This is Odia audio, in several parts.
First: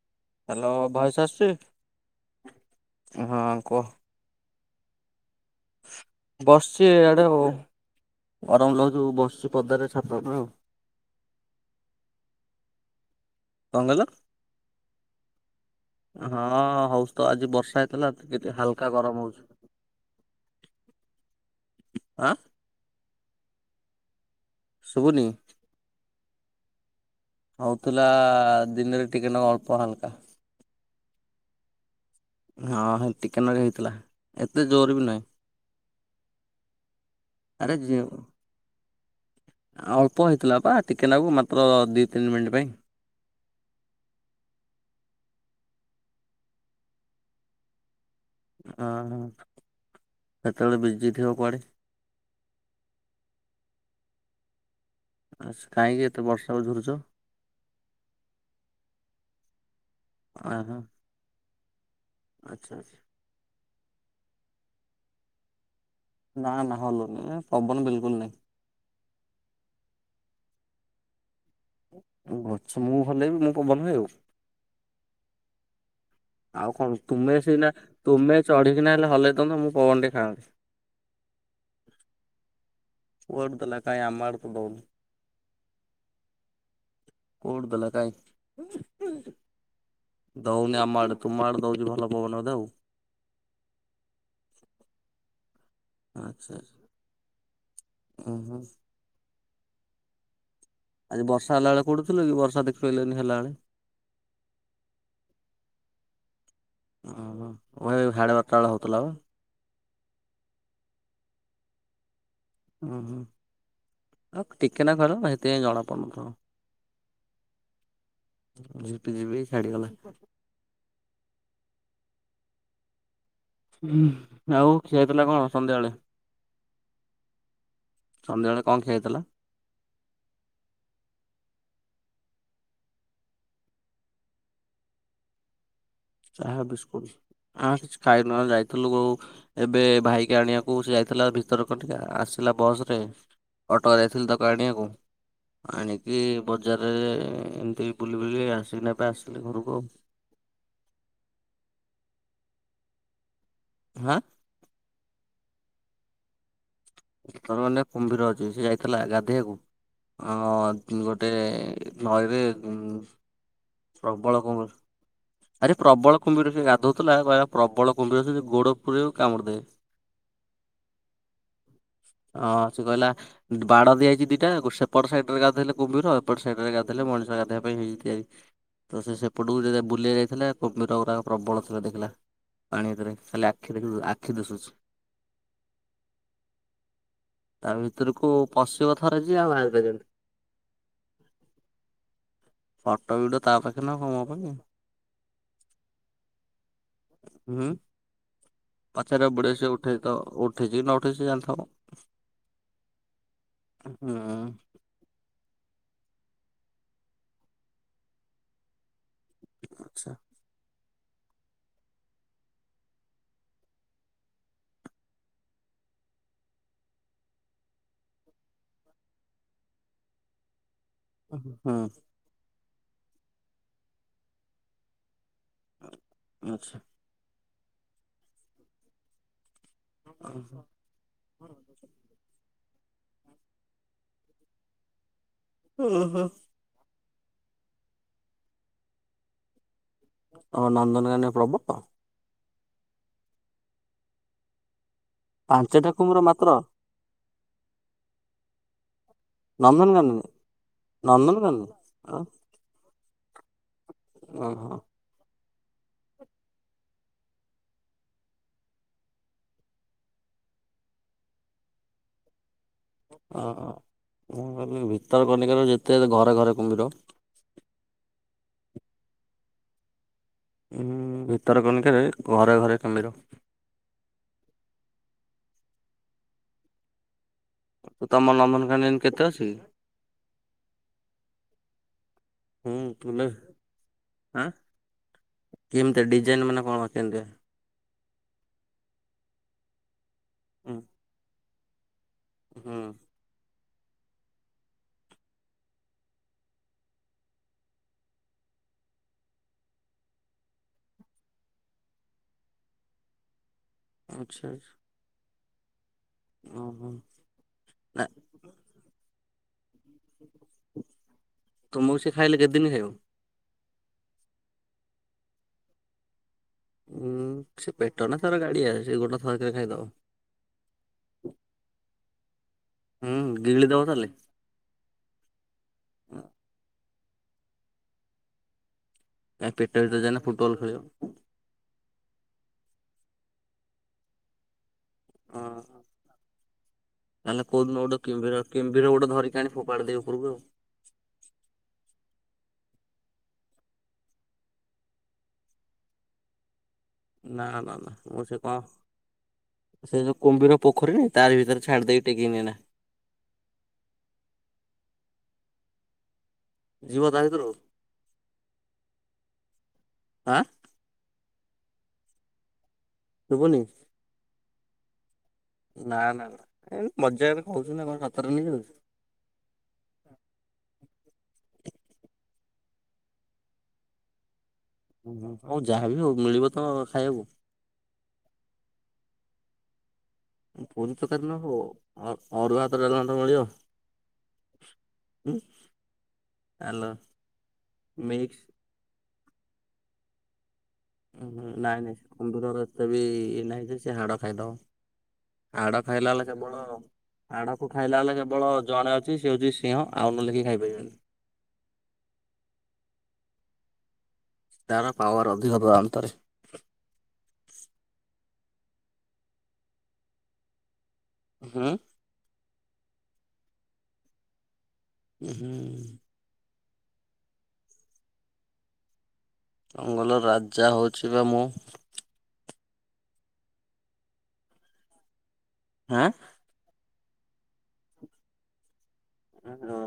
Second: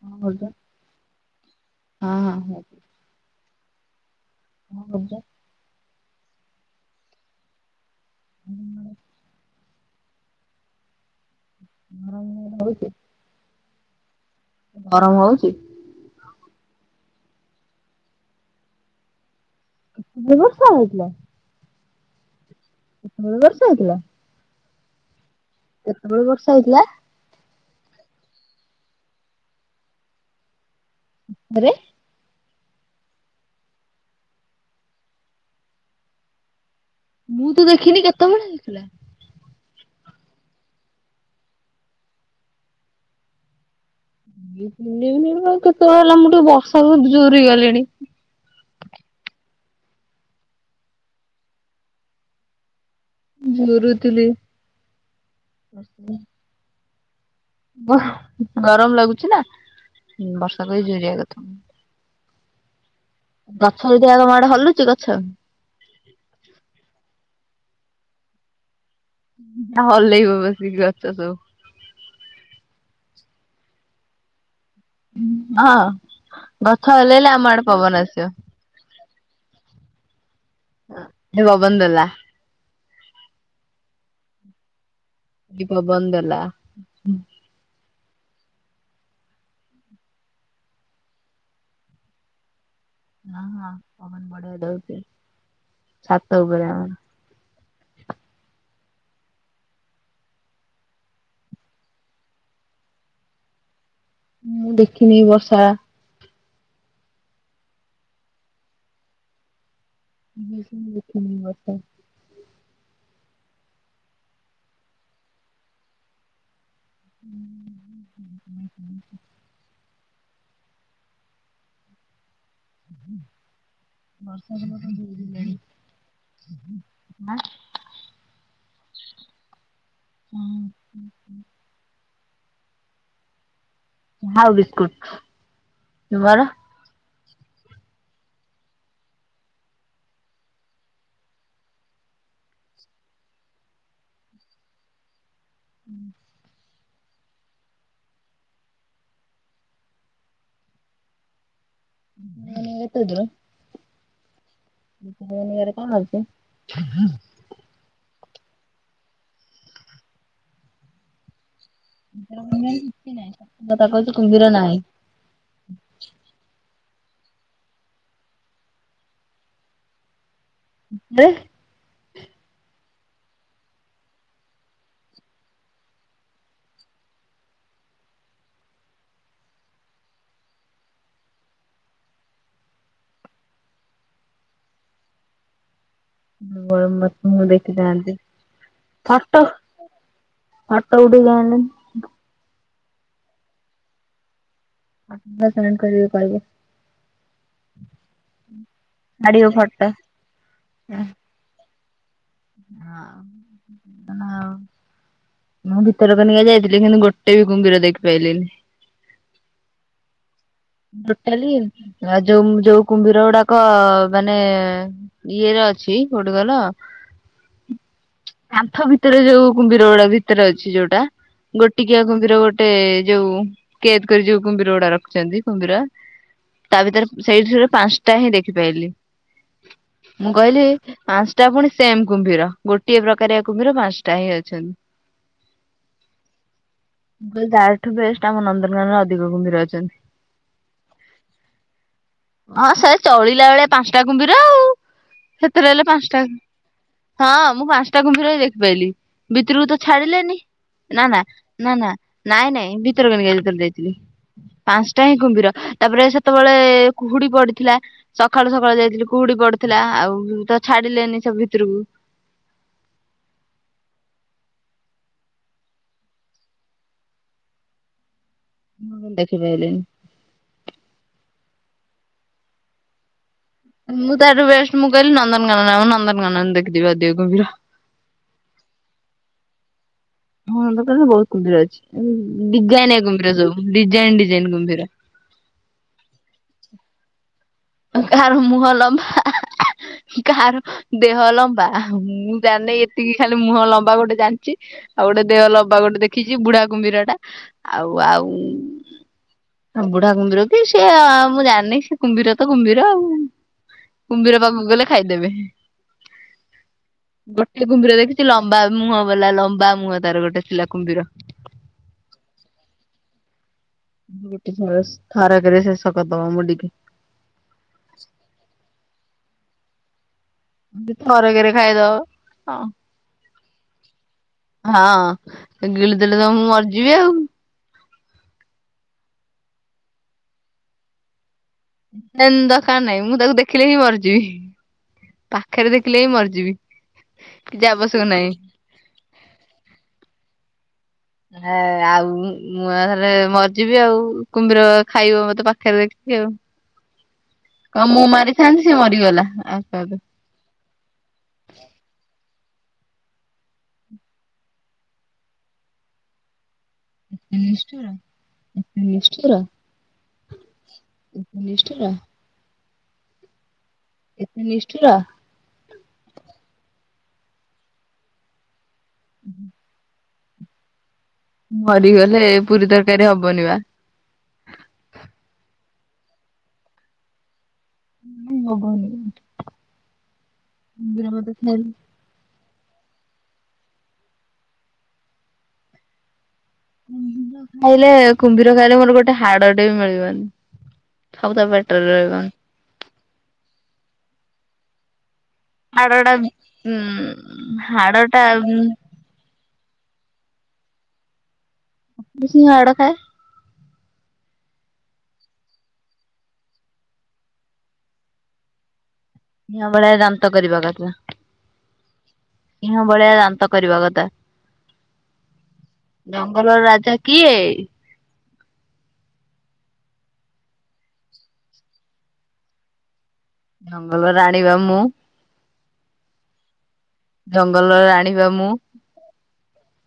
କଣ କରୁଛ? ହ୍ୟାଲୋ ଭୟସ ଆସୁଛି ହଁ ହଁ ହଁ। କୁହ। କନ୍ କରୁଛ? ବସିଛି ଆଡେ ଆଉ ଗରମ ଲାଗୁଛୁ ବସିଛି ପଦାରେ ଆସ୍ [unintelligible] ଆ ମୁ ରହୁଚି। କଣ କହିଲ? ଗରମ ହଉଚି? ହଁ ହଉଛି ତ ଆଜି ବର୍ଷା ହେଇଥିଲା ତ କେତେ ହାଲକା ଗରମ ହଉଛି। ବ୍ୟବସ୍ଥା ହେଇଥିଲା। ଆଁ। [unintelligible] ବର୍ଷା ହେଇଥିଲା। ଶୁଭୁନି। [unintelligible] ବର୍ଷା ହେଇଥିଲା। ହଉଥିଲା ଦିନରେ ଟିକେ ନାକୁ ଅଳ୍ପ ହାଲକା। ଆରେ। ହଁ ହେନ୍ତି ଟିକେ ନାକୁ ହେଇଥିଲା ଏତେ ଜୋର ବି ନାଇ। ମୁଁ ତ ଦେଖିନି କେତେବେଳେ ହେଇଥିଲା। ଅଳ୍ପ ହେଇଥିଲା ପା ଟିକେ ନାକୁ ମାତ୍ର ଦି ତିନି ମିନିଟ୍ ପାଇଁ। ଦି ତିନି ମିନିଟ ପାଇଁ କେତେବେଳେ ହେଲା ମୁଁ ଟିକେ ବର୍ଷାକୁ ଯୁରି ଗଲିଣି। ଓ ହଁ କେତେବେଳେ ବିଜି ଥିବ କୁଆଡେ। ଝୁରୁଥିଲି। ଆଚ୍ଛା କାହିଁକି ଏତେ ବର୍ଷାକୁ ଝୁରୁଚ। ଗର ଗରମ ଲାଗୁଛି ନା ଅ ହଁ ବର୍ଷାକୁ ହି ଝୁରିଆ କଥା। ଆଚ୍ଛା ଆଚ୍ଛା। ଗଛ ଯଦି ଆଉ ତମ ଆଡେ ହଲୁଛି ଗଛ। ନା ନା ହଲୁନି ପବନ ବିଲକୁଲ ନାଇ। ହଲେଇବ ବସିକି ଗଛ ସବୁ। ଗଛ ମୁଁ ହଲେଇ ବି ମୁଁ ପବନ ରେ ଆଉ। ହଁ। ଆଉ ଗଛ କଣ ହଲେଇଲେ ତୁମେ ଆମ ଆଡେ ସିନା ପବନ ଆସିବ। ତୁମେ ଚଢିକିନା ହେଲେ ହଲେଇ ଦଉନ ମୁଁ ପବନ ଟେ ଖାଆନ୍ତି। ଏ ପବନ ଦେଲା। କୁଆଡ଼େ ଦେଲା କାଇଁ ଆମ ଆଡ଼େ ତ ଦଉନି। ଏବେ ପବନ ଦେଲା। କୋଉଠୁ ଦେଲା କାଇଁ? ଦଉନି ଆମ ଆଡେ ତୁମ ଆଡେ ଦଉଛି ଭଲ ପବନ ବୋଧେ ଆଉ। ହଁ ହଁ ପବନ ବଢିଆ ଦଉଛି ଛାତ ଉପରେ ଆମର। ଓ ହୋ। ଆଜି ବର୍ଷା ହେଲା ବେଳେ କଉଠିଥିଲ କି ବର୍ଷା ଦେଖିପାଇଲନି ହେଲା ବେଳେ? ମୁଁ ଦେଖିନି ବର୍ଷା। ଓହୋ ହୋଇ ସାଢ଼େ ବାର ଟା ବେଳେ ହଉଥିଲା ବା। ମୁଁଁ [unintelligible] ଦେଖିନି ବର୍ଷା। ହୁଁ ହୁଁ ଆଉ ଟିକେ ନାକୁ ହେଲା ନା ସେଥିପାଇଁ ଜଣା ପଡୁ ନଥିବ। ଝିପି ଝିପି ହେଇ ଛାଡିଗଲା। ହୁଁ। ବର୍ଷା ଆଉ ଖିଆ ହେଇଥିଲା କଣ ସନ୍ଧ୍ୟାବେଳେ [unintelligible] ଆ। ସନ୍ଧ୍ୟାବେଳେ କଣ ଖିଆହେଇଥିଲା? ହୁଁ ହୁଁ ହୁଁ। ଚା ବିସ୍କୁଟ। ତୁମର? ଚାହା ବିସ୍କୁଟ। ଆଁ କିଛି ଖାଇନୁ ଆଉ ଯାଇଥିଲୁ ଏବେ ଭାଇକି ଆଣିବାକୁ ସେ ଯାଇଥିଲା ଭିତରକନିକା ଆସ ଆସିଲା ବସରେ ଅଟୋ ଯାଇଥିଲି ତାକୁ ଆଣିବାକୁ ଆଣିକି ବ ବଜାରରେ ଏମିତି ବୁଲି ବୁଲି ଆସିକିନା ଏବେ ଆସିଲି ଘରକୁ ଆଉ। ନାଇ ଏଇ କଉଦିନ ହାଁ। ଭିତରକନିକା ରେ କଣ ଯାଉଛ। ଭିତରକନିକା କୁମ୍ଭୀର ଅଛି ସେ ଯାଇଥିଲା ଗାଧେଇବାକୁ ଆଉ ଗୋଟେ ନଈରେ ଭିତରକନିକା ରେ କିଛି ନାଇ ଥଣ୍ଡା ପାଗ ହେଇଚି କୁମ୍ଭୀର ନାଇ। ଆରେ ପ୍ରବଳ କୁମ୍ଭୀର ସେ ଗାଧଉଥିଲା କହିଲା ପ୍ରବଳ କୁମ୍ଭୀର ଯଦି ଗୋଡ ପୁରେଇବୁ କାମୁଡି ଦେବେ। ସତରେ। ହଁ ସେ କହିଲା ବାଡ ଦିଆଯାଇଛି ଦିଟା ସେପଟ ସାଇଡ ରେ ଗାଧୋଇଲେ କୁମ୍ଭୀର ଏପଟ ସାଇଡ ରେ ଗାଧ ଇଲେ ମଣିଷ ଗାଧବା ପାଇଁ ହେଇ ଯାଇଛି ତ ସେ ସେପଟକୁ ଯେତେ ବୁଲିବାକୁ ଥିଲେ କୁମ୍ଭୀର ଗୁଡ଼ାକ ପ୍ରବଳ ଥିଲା ଦେଖିଲା। ପାଣି ଭିତରେ ଖାଲି ଆଖି ଦେଖୁ ଆଖି ଦିଶୁଛି। ହ ମତ ମୁଁ ତା ଦେଖି ଥାନ୍ତି ଭିତରକୁ ପଶିବ ଥରେ ଯିଏ ଫଟୋ ଆଉ ବାହାରି ପାରିବନି। ଫଟ ଉଠେଇକି ଆଣିଲନି। ଫଟୋ ଭିଡିଓ ତା ପାଖରେ ନା କଣ ମୋ ପାଖରେ। ଫଟ ଟା ସେଣ୍ଡ କରିବେ କହିବ। ହୁଁ ପଚାରିବାକୁ ପଡିବ ସେ ଉଠେଇ ଥିବ ଉଠେଇଛି କି ନ ଉଠେଇଛି ସେ ଜାଣିଥିବ। ହଁ ଆଉ ମୁଁ ଭିତରକନିକା ଯାଇଥିଲି କିନ୍ତୁ ଗୋଟେ ବି କୁମ୍ଭୀର ଦେଖିପାରଲିନି। ଆଚ୍ଛା ଟୋଟାଲି ଆଉ ଯୋଉ ଯୋଉ କୁମ୍ଭୀର ଗୁଡାକ ମାନେ ଇଏ ର। ଅଛି କୋଉଠି କହିଲ କାନ୍ଥ ଭିତରେ ଯୋଉ କୁମ୍ଭୀର ଗୁଡା ଭିତରେ ଅଛି ଯୋଉ - ହୁଁ ଗୋଟିକିଆ କୁମ୍ଭୀର ଗୋଟେ ଯୋଉ କେଦ କରି ଯୋଉ କୁମ୍ଭୀର ଗୁଡା ରଖିଛନ୍ତି। କୁମ୍ଭୀର ଆଚ୍ଛା। ତା ଭିତରେ ସେଇଠିରେ ପାଞ୍ଚଟା ହିଁ ଦେଖିପାରିଲିି। ମୁଁ କହିଲି ପାଞ୍ଚଟା ପୁଣି ସେମ୍ କୁମ୍ଭୀର। ଗୋଟିଏ ପ୍ରକାରିଆ କୁମ୍ଭୀର ପାଞ୍ଚଟା ହିଁ ଅଛନ୍ତି। ହୁଁ ହୁଁ। ମୁଁ କହିଲି ତାଠୁ ବେଷ୍ଟ ଆମ ନନ୍ଦନକାନରେ ଅଧିକ କୁମ୍ଭୀର ଅଛନ୍ତି। ଆଉ ନନ୍ଦନକାନନରେ ପ୍ରବଳ। ହଁ ସେ ଚଳିଲା ବେଳେ ପାଞ୍ଚଟା କୁମ୍ଭୀର ଆଉ ସେଥିରେ ହେଲେ କୁମ୍ଭୀର ପାଞ୍ଚଟା। ମାତ୍ର ହଁ ମୁଁ ପାଞ୍ଚଟା କୁମ୍ଭୀର ବି ଦେଖିପାରଲିି ଭିତରକୁ ତ ନନ୍ଦନକାନନ ଛାଡିଲେନି। ନା ନା ନା ନା ନନ୍ଦନକାନନ ନାଇଁ ନାଇଁ ଭିତରକନୀକା ଯେତେବେଳ ଯାଇଥିଲି ଓହୋ ପାଞ୍ଚଟା ହିଁ କୁମ୍ଭୀର ତାପରେ ସେତେବେଳେ କୁହୁଡି ପଡିଥିଲା ସକାଳୁ ସକାଳୁ ଯାଇଥିଲି କୁହୁଡି ପଡିଥିଲା ଆଉ ତ ଛାଡିଲେନି ସବୁ ଭିତରକୁ [inaudible] ଓ ମୁ କହିଲ ଭିତର କନିକ ଯେତେ ଘରେ ଘରେ କୁମ୍ଭୀର [inaudible] ମୁଁ ଦେଖି ପାଇାଇିଲ। ଉଁ ଭିତର କଣିକ ଘରେ ଘରେ କୋମିର ମୁଁ ତାଠୁ ବେଷ୍ଟ ମୁଁ କହିଲି ନନ୍ଦନକାନନ ଆ ନନ୍ଦନକାନନଖିଦି ଆି ଗମ୍ଭୀର। ତ ତମ ନନ୍ଦନକାନନ କେତେ ଅଛି? ହଁ ଦୋକାନରେ ବହୁତ କୁମ୍ଭୀର ଅଛି ହୁଁ ଡିାଇନ ତୁଲେ କୁମ୍ଭୀର ସବୁ ଡିାଇନ ଆଁ ଡିାଇନ କୁମ୍ଭୀର। କେମିତି ଡିଜାଇନ ମାନେ କଣ କେମ? କ ମୁହ ଲମ୍ବା କ ହୁଁ ଦେହ ଲମ୍ବା ମୁଁ ଜାଣି ହୁଁ ଏତିକି ଖାଲି ମୁହଁ ଲମ୍ବ ଲବା ଗୋଟେ ଜାଣିଛି ଆଉ ଗୋଟେ ଦେହ ଲବା ଗୋଟେ ଦେଖିଛି ବୁଢା କୁମ୍ଭୀର ଟା ଆଉ ଆଉ ବୁଢା କୁମ୍ୀର କି ସେ ମୁଁ ଜାଣିନି ସେ କୁମ୍ଭୀର ତ କୁମ୍ଭୀର ଆଉ କୁମ୍ଭୀର ଆଚ୍ଛା ପାଖକୁ ଆଚ୍ଛା ଗଲେ ଖାଇଦେବେ। [unintelligible] ଗୋଟେ କୁମ୍ଭୀର ନା ଦେଖିଛି ଲମ୍ବା ମୁହଁ ବଲା ଲମ୍ବା ମୁହଁ ତାର ଗୋଟେ ଶିଲା କୁମ୍ଭୀର। ତମକୁ ସେ ଖାଇଲେ କେତେଦିନ ଖ ଆଉ? [unintelligible] ଉଁ ସେ ପେଟ ନା ଥର ଗାଡିଆ ସେ ଗୋଟେ ଥରରେ ଖାଇଦବ। ଥରଗେରେ ଖାଇଦବ। ହୁଁ ଗିଳି ଦବ ତାହେଲେ ହଁ ଗିଳି ଦେେଲେ ତ ମୁଁ ମରିଯିବି ଆଉ। କାଇ ପେଟରେ ତ ଯଇକିନ ଫୁଟବଲ ଖେଳିବ। ଦରକାର ନାହିଁ ମୁଁ ତାକୁ ଦେଖିଲେ ହିଁ ମରିଯିବି। ପାଖରେ ହଁ ଦେଖିଲେ ବି ମରିଯିବି। ତାହେଲେ କିଛି କୋଉଦିନ ଗୋଟେ ଆବଶ୍ୟକ ନାହିଁ। କିମଭିର କିମଭିର ଗୋଟେ ଧରିକି ଆଣି ଫୋପାଡି ଦେବି ଉପରକୁ ଆଉ। ହେ ଆଉ ମୁଁ ଏକାଥରେ ମରିଯିବି ଆଉ କୁମ୍ଭୀର ଖାଇବ ମତେ ପାଖରେଖ ଦେ ନା ନା କହ ନା ମୁଁ କଣ ମାରିଥାନ୍ତି ସେ ମରିଗଲା। ଆଉ କଣ ଏତେ ସେ ଯୋଉ କୁମ୍ବୀର ପୋଖରୀ ନାହୀ ତାର ଭିତରେ ଛାଡି ଦେଇକି ଟେକିିନି ନା। ଯିବ ତା ଏତେ ଭିତରୁ ନିଷ୍ଠୁର ଏତେ ନିଷ୍ଠୁର। ଆଁ ଏତେ ନିଷ୍ଠୁର। ସୁବୁନି। ଏତେ ନିଷ୍ଠୁର। ନା ନା ନା ଏ ମଜାରେ କହୁଛୁ ନା କଣ ସତରେ ନେଇ ଯାଉଛ। ହୁ। ମରିଗଲେ ପୁରୀ ତରକାରୀ ହବନି ବା। ଓହୋ ହଉ ଯାହାବି ହଉ ମିଳିବ ତ ଖାଇବାକୁ। ହ ହବନି। ଫୁରି କୁମ୍ଭୀର ତରକାରି ମତେ ନହଉ ଖାଇଲେ ଅ ଅରୁଆ ଭାତ ଡାଲମା ତ ମିଳିବ। ଆଲ କୁମ୍ଭୀର ଖାଇଲେ ମିକ୍ସ କୁମ୍ଭୀର ଖାଇଲେ ମୋର ଗୋଟେ ହାଡଟେ ବି ମିଳିବନି। ସବୁ ତା ପେଟରେ ନାଇଁ ନାଇଁ ରହିବନି କୁମ୍ଭୀର ର ଏତେବି ଇଏ ନାହିଁ ଯେ ସେ ହାଡ ଖାଇଦବ। ହାଡ ଖାଇଲା ଟା ବାଲା କେବଳ ଉଁ ହାଡକୁ ହାଡ ଖାଇଲା ବାଲା କେବଳ ଟା ଜଣେ ଅଛି ସେ ହଉଛି ସି ସିହ ଆଉ ନଲେଖି ଖାଇପାରିବନି। ସିଂହ ହାଡ ଖାଏ। ତାର ପାୱାର ଅଧିକ ତା ଦାନ୍ତରେ। ସିଂହ ଭଳିଆ ଦାନ୍ତ କରିବା କଥା। ହୁଁ। ସିଂହ ଭଳିଆ ଦାନ୍ତ କରିବା କଥା। ହୁଁ। ଟା କିଏ? ଜଙ୍ଗଲ ରାଜା ହଉଛି ବା ମୁଁ। ଜଙ୍ଗଲ ରାଣୀ ବା ମୁଁ। ଆଁ। ଜଙ୍ଗଲର ରାଣି ବା ମୁଁ। ହ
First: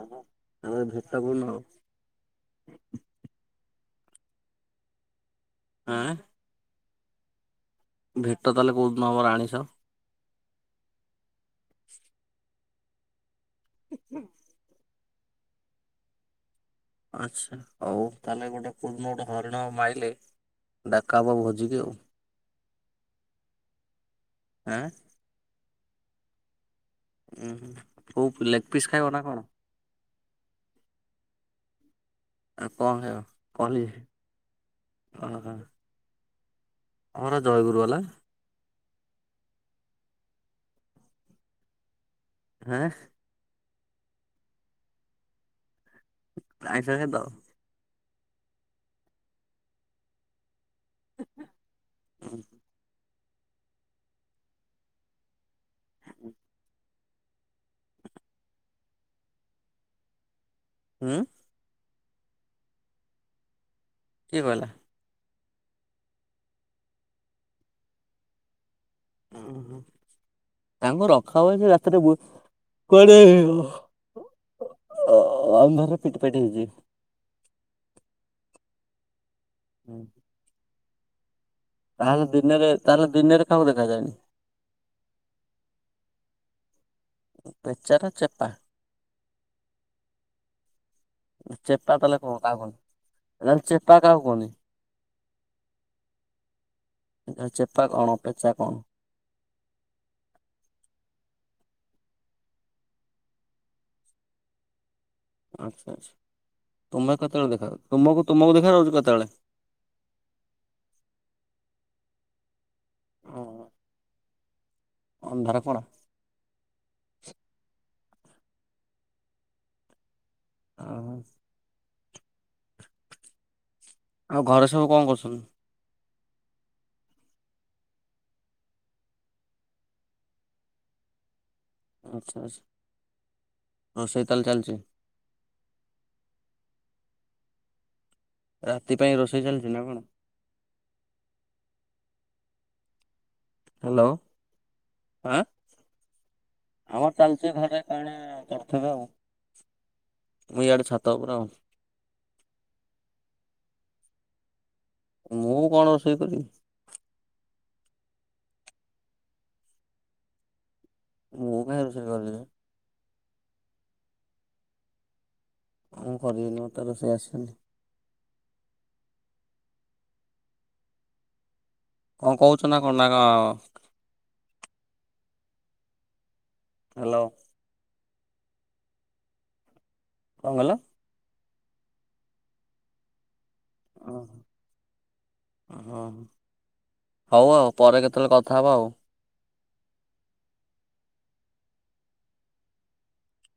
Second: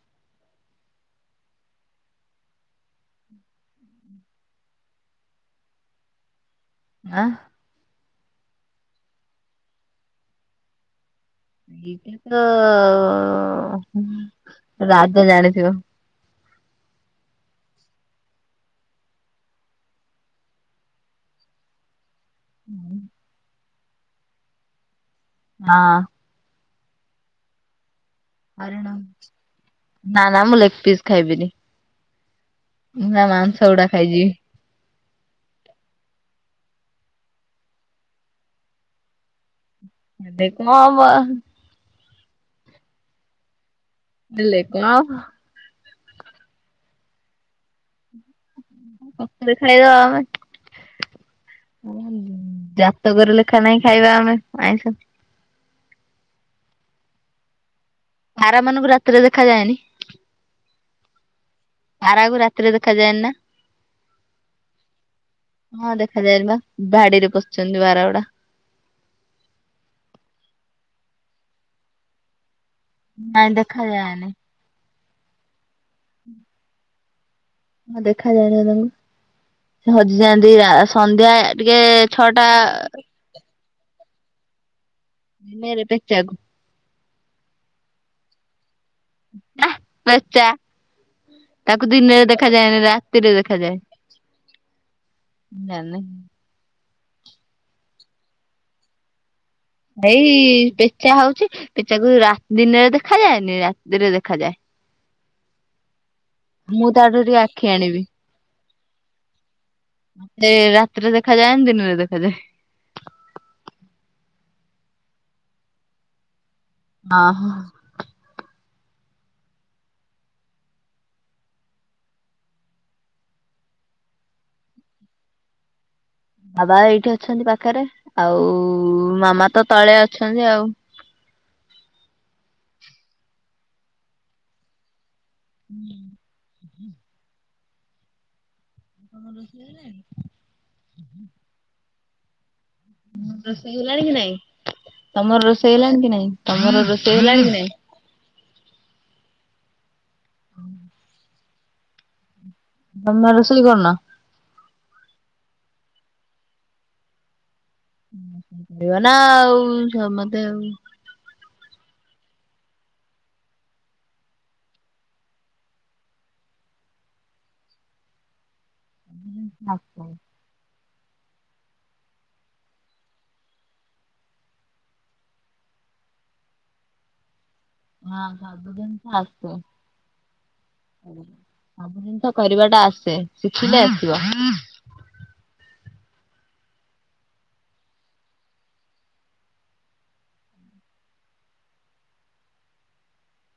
ଆମେ ଭେଟ କୋଉଦିନ ହବା? ଆଁ। ଆଁ। ଭେଟ ତାହେଲେ କୋଉଦିନ ହବା ରାଣୀ ସହ? ଏଇଟା ତ ଅ ରାଜା ଜାଣିଥିବ। ଆଛା ହଉ ତାହେଲେ ଗୋଟେ କୋଉଦିନ ଗୋଟେ ହରିଣ ମାଇଲେ ଡାକା ହବ ଭୁଜି କି। ନାଇଁ। ଆଁ। ହଁ। ଉହିଁ କଉ ଲେଗ୍ ହରିଣ ପିସ ଖାଇବ ନା କଣ? ନା ନା ମୁଁ ଲେକ୍ ପିସ୍ ଖାଇବିନି। ଆଉ କଣ ମୁଁ ତା ଖାଇବା ମାଂସ ଗୁଡା କଲିଜା? ଖାଇଯିବି ଓହ। ତମର ଜୟ ଗୁରୁ ବାଲା। ଏବେ କ ହବା। ଆଁ। ନେଲେ କ ହବ? ଆଇଂଶ ଛାଡ଼ିଦେବ? [unintelligible] ଖାଇବା ଆମେ ଯା ତକ ରେ ଲେଖା ନାହିଁ ଖାଇବା ଆମେ ଆଇଁଷ। [inaudible] ପାରା ମାନଙ୍କୁ ରାତିରେ ଦେଖାଯାଏନି। ଉୁଁ। ପାରା କୁ ରାତିରେ ଦେଖାଯାଏନି ନା? କିଏ କଇଲା? ହଁ ଦେଖାଯାଏନି ବା ବାଡ଼ି ରେ ପଶଚ଼ନ୍ତି ବାରା ଗୁଡ଼ା। ଉୁଁ ହୁଁ ତାଙ୍କୁ ରଖ ବେ ସେ ରାତିରେ ବୁ ନାଇଁ ଦେଖାଯାଏନି। ଓ ଅ ଆମ ଘର ପିଟି ପାଟି ହେଇଚ଼ି। ହଁ ଦେଖାଯାଏ ନା ତାଙ୍କୁ ସେ ହଜିଯାଆନ୍ତି ଆ ସନ୍ଧ୍ୟା ୟା ଟିକେ ତାହେଲେ ଛଅଟା ଦିନରେ ତାହେଲେ ଦିନରେ କାହାକୁ ଦେଖାଯାଏନି ନେରେ ପେଚ଼ାକୁ। ପେଚ଼ା ନା ଚ଼େପା? ଆଃ ପେଚା। ତାକୁ ଚେପା ତାହେଲେ ଦିନରେ କଣ କାହା କୁହନ୍ତି? ଦେଖାଯାଏନି ରାତିରେ ତାହେଲେ ଦେଖାଯାଏ। ଚେପା କାହାକୁ କୁହନ୍ତି ଯାନି। ଚେପା କଅଣ ପେଚା କଅଣ? ଏଇ ପେଚା ହଉଚ଼ି ପେଚାକୁ ରା ଦିନରେ ଦେଖାଯାଏନି ରାତିରେ ଦେଖାଯାଏ। ଆଚ୍ଛା ଆଚ୍ଛା ମୁଁ ତୁମେ ତାଠୁ ଟିକେ କେତେବେଳେ ଆଖି ଦେଖା ଯାଅ ତୁମକୁ ତୁମକୁ ଦେଖା ଯାଉଚି କେତେବେଳେ? ମତେ ରାତିରେ ଦେଖାଯାଏନି ଦିନରେ ଦେଖାଯାଏ। ଓହୋ। ଅନ୍ଧାର କଣା। ଅଁ ହ। [unintelligible] ଆଉ ଘରେ ସବୁ କଣ କରୁଛନ୍ତି? ବାବା ଏଇଠି ଅଛନ୍ତି ପାଖରେ ଆଉ ମାମା ତ ତଳେ ଅଛନ୍ତି ଆଉ। ଆଚ୍ଛା ଆଚ୍ଛା ରୋଷେଇ ତାହେଲେ ଚାଲଚ଼ି? [inaudible] ରାତି ପାଇଁ ରୋଷେଇ ଚାଲିଛି ନା କଣ? ତମର ରୋଷେଇ ହେଲାଣି ହ୍ୟାଲୋ କି ନାଇଁ? ତମର ଆଁ ରୋଷେଇ ହେଲାଣି କି ନାଇଁ? ତମର ଆମର ରୋଷେଇ ହେଲାଣି ଚାଲିଛି କି ନାଇଁ? ଘରେ କଣ କରୁଥିବେ ଆଉ। ମୁଁ ଇଆଡେ ଛାତ ଉପରେ ଆଉ। ତମେ ରୁଷଲି କରୁ ନ? ମୁଁ କଣ ରୋଷେଇ କରିବି। କରିବ ନା ଆଉ ସମତେ ଆଉ ମୁଁ କାଇଁ ରୋଷେଇ କରିବି ମୁଁ କରିବିନି ମତେ ରୋଷେଇ ଆସିନି। ଆ [unintelligible] କଣ କହୁଛ ନା କଣ ନା କ ହାଲୋ। ହଁ ହଁ [unintelligible] କଣ କହିଲ? ସବୁ ଜିନିଷ କରିବା ଟା ଆସେ ଶିଖିଲେ ଆସିବ। ହଁ ହଁ ହଉ ଆଉ ପରେ କେତେବେଳେ କଥା ହବା ଆଉ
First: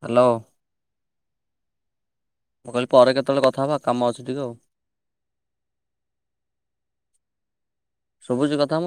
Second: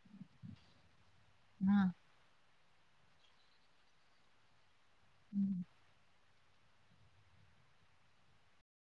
ହାଲୋ। ହଁ। ମୁଁ କହିଲି ପରେ କେତେବେଳେ କଥା ହେବା କାମ ଅଛି ଟିକେ ଆଉ ହୁଁ। ସୁବୁଚି କଥା ମୁଁ